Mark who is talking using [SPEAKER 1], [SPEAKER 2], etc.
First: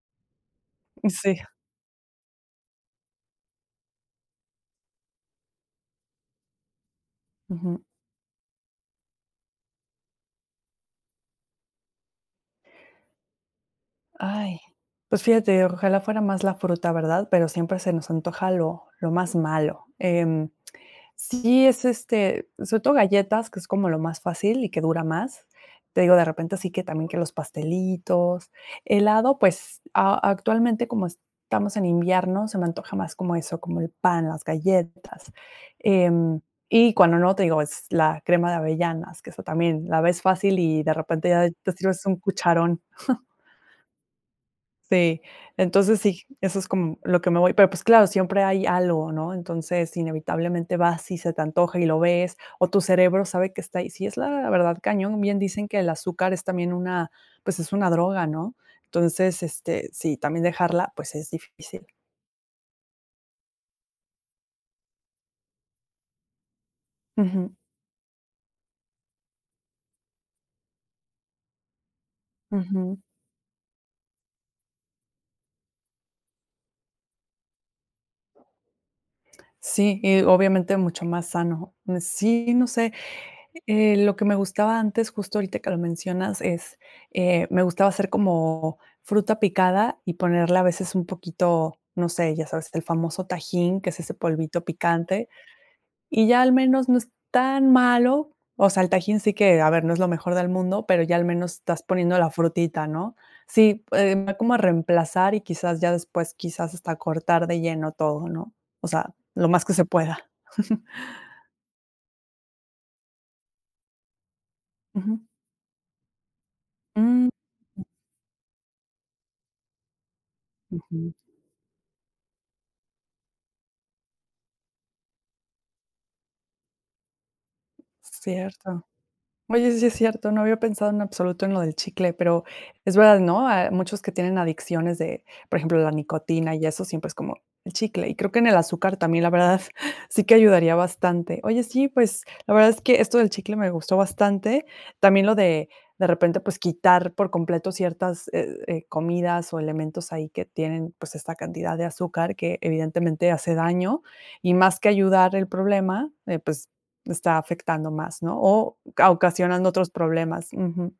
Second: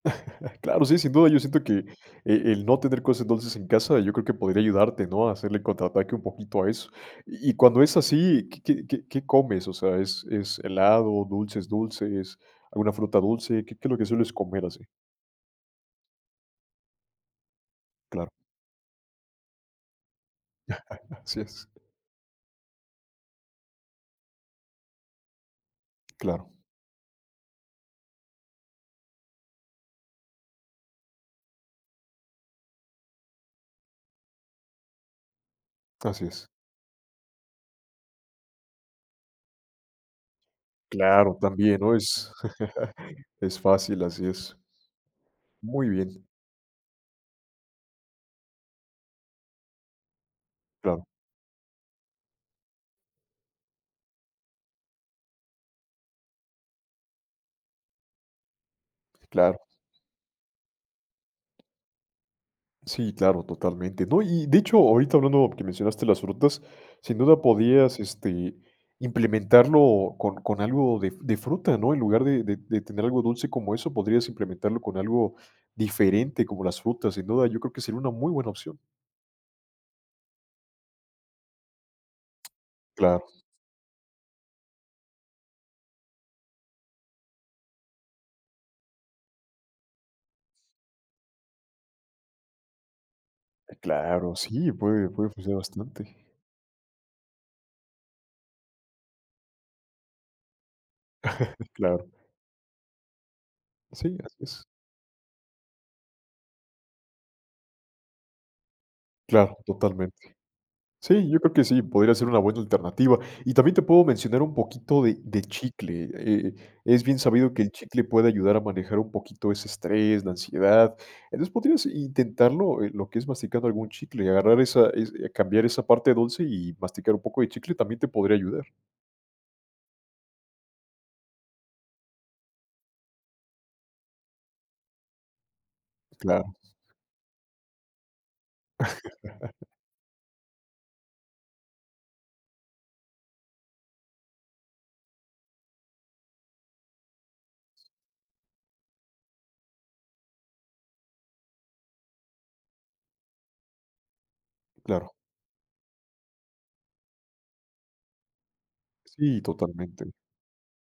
[SPEAKER 1] Claro, sí,
[SPEAKER 2] Mm,
[SPEAKER 1] sin duda.
[SPEAKER 2] sí.
[SPEAKER 1] Yo siento que, eh, el no tener cosas dulces en casa, yo creo que podría ayudarte, ¿no?, a hacerle contraataque un poquito a eso. Y y cuando
[SPEAKER 2] Ujú.
[SPEAKER 1] es así, ¿qué qué qué qué comes?, o sea, ¿es es helado, dulces dulces, alguna fruta dulce? ¿Qué qué es lo que sueles
[SPEAKER 2] ¡Ay!
[SPEAKER 1] comer así?
[SPEAKER 2] Pues, fíjate, ojalá fuera más la fruta, ¿verdad? Pero siempre se nos
[SPEAKER 1] Claro.
[SPEAKER 2] antoja lo lo más malo. Em,
[SPEAKER 1] Así
[SPEAKER 2] sí,
[SPEAKER 1] es.
[SPEAKER 2] es este sobre todo galletas, que es como lo más fácil y que dura más. Te digo, de
[SPEAKER 1] Claro.
[SPEAKER 2] repente así que también, que los pastelitos. Helado, pues, a actualmente, como estamos en invierno se me antoja más como eso, como el pan, las galletas,
[SPEAKER 1] Así
[SPEAKER 2] em,
[SPEAKER 1] es.
[SPEAKER 2] y cuando no, te digo, es la crema de avellanas, que eso también la ves fácil y de repente
[SPEAKER 1] Claro,
[SPEAKER 2] ya te
[SPEAKER 1] también, ¿no?
[SPEAKER 2] sirves un
[SPEAKER 1] Es
[SPEAKER 2] cucharón.
[SPEAKER 1] es fácil, así es.
[SPEAKER 2] Sí,
[SPEAKER 1] Muy
[SPEAKER 2] entonces
[SPEAKER 1] bien.
[SPEAKER 2] sí, eso es como lo que me voy pero pues claro, siempre hay algo, ¿no? Entonces, inevitablemente
[SPEAKER 1] Claro.
[SPEAKER 2] vas y se te antoja y lo ves, o tu cerebro sabe que está ahí sí es la verdad, cañón. Bien dicen que el azúcar es también una, pues, es una droga, ¿no? Entonces,
[SPEAKER 1] Claro.
[SPEAKER 2] este, eh sí, también dejarla, pues, es difícil.
[SPEAKER 1] Sí, claro, totalmente, ¿no? Y, de hecho, ahorita hablando, que mencionaste las frutas, sin duda
[SPEAKER 2] Ujú.
[SPEAKER 1] podías, este, implementarlo con con algo de de fruta, ¿no? En lugar de de de
[SPEAKER 2] Ujú.
[SPEAKER 1] tener algo dulce como eso, podrías implementarlo con algo diferente como las frutas, sin duda, yo creo que sería una muy buena opción.
[SPEAKER 2] Sí, y obviamente mucho más sano. Sí, no sé.
[SPEAKER 1] Claro.
[SPEAKER 2] Eh, lo que me gustaba antes, justo ahorita que lo mencionas es, eh, me gustaba hacer como fruta picada y ponerle a veces un poquito, no sé, ya sabes, el famoso tajín, que es ese
[SPEAKER 1] Claro,
[SPEAKER 2] polvito
[SPEAKER 1] ¡sí!, puede
[SPEAKER 2] picante,
[SPEAKER 1] puede ofrecer bastante.
[SPEAKER 2] y ya al menos no es tan malo. O sea, el tajín sí que a ver, no es lo mejor del mundo, pero ya al menos estás
[SPEAKER 1] Claro.
[SPEAKER 2] poniendo la frutita, ¿no? Sí,
[SPEAKER 1] Sí,
[SPEAKER 2] em, va
[SPEAKER 1] así
[SPEAKER 2] como a
[SPEAKER 1] es.
[SPEAKER 2] reemplazar y quizás, ya después, quizás hasta cortar de lleno todo, ¿no? O sea, lo
[SPEAKER 1] Claro,
[SPEAKER 2] más que se pueda.
[SPEAKER 1] totalmente. Sí, yo creo que sí, podría ser una buena alternativa. Y también te puedo mencionar un poquito de
[SPEAKER 2] Ujú.
[SPEAKER 1] de chicle. Eh, es bien
[SPEAKER 2] Mm.
[SPEAKER 1] sabido que el chicle puede ayudar a manejar un poquito ese estrés, la ansiedad.
[SPEAKER 2] Ujú.
[SPEAKER 1] Entonces podrías intentarlo, eh, lo que es masticando algún chicle y agarrar esa es, eh, cambiar esa parte dulce y masticar un poco de chicle también te podría ayudar.
[SPEAKER 2] Cierto. Oye, sí es cierto, no había pensado, en absoluto, en lo del chicle, pero es verdad, ¿no? Hay muchos que tienen adicciones de, por ejemplo, la nicotina
[SPEAKER 1] Claro.
[SPEAKER 2] y eso, siempre es como, el chicle. Y creo que en el azúcar también, la verdad, sí que ayudaría bastante. Oye, sí, pues, la verdad es que esto del chicle me gustó bastante, también lo de, de repente, pues, quitar por completo ciertas, eh, eh, comidas o elementos ahí que tienen, pues, esta cantidad de azúcar que, evidentemente, hace daño y más que
[SPEAKER 1] Claro.
[SPEAKER 2] ayudar el problema, eh, pues, está afectando más, ¿no?, o ca
[SPEAKER 1] Sí,
[SPEAKER 2] ocasionando otros
[SPEAKER 1] totalmente.
[SPEAKER 2] problemas. Ujú.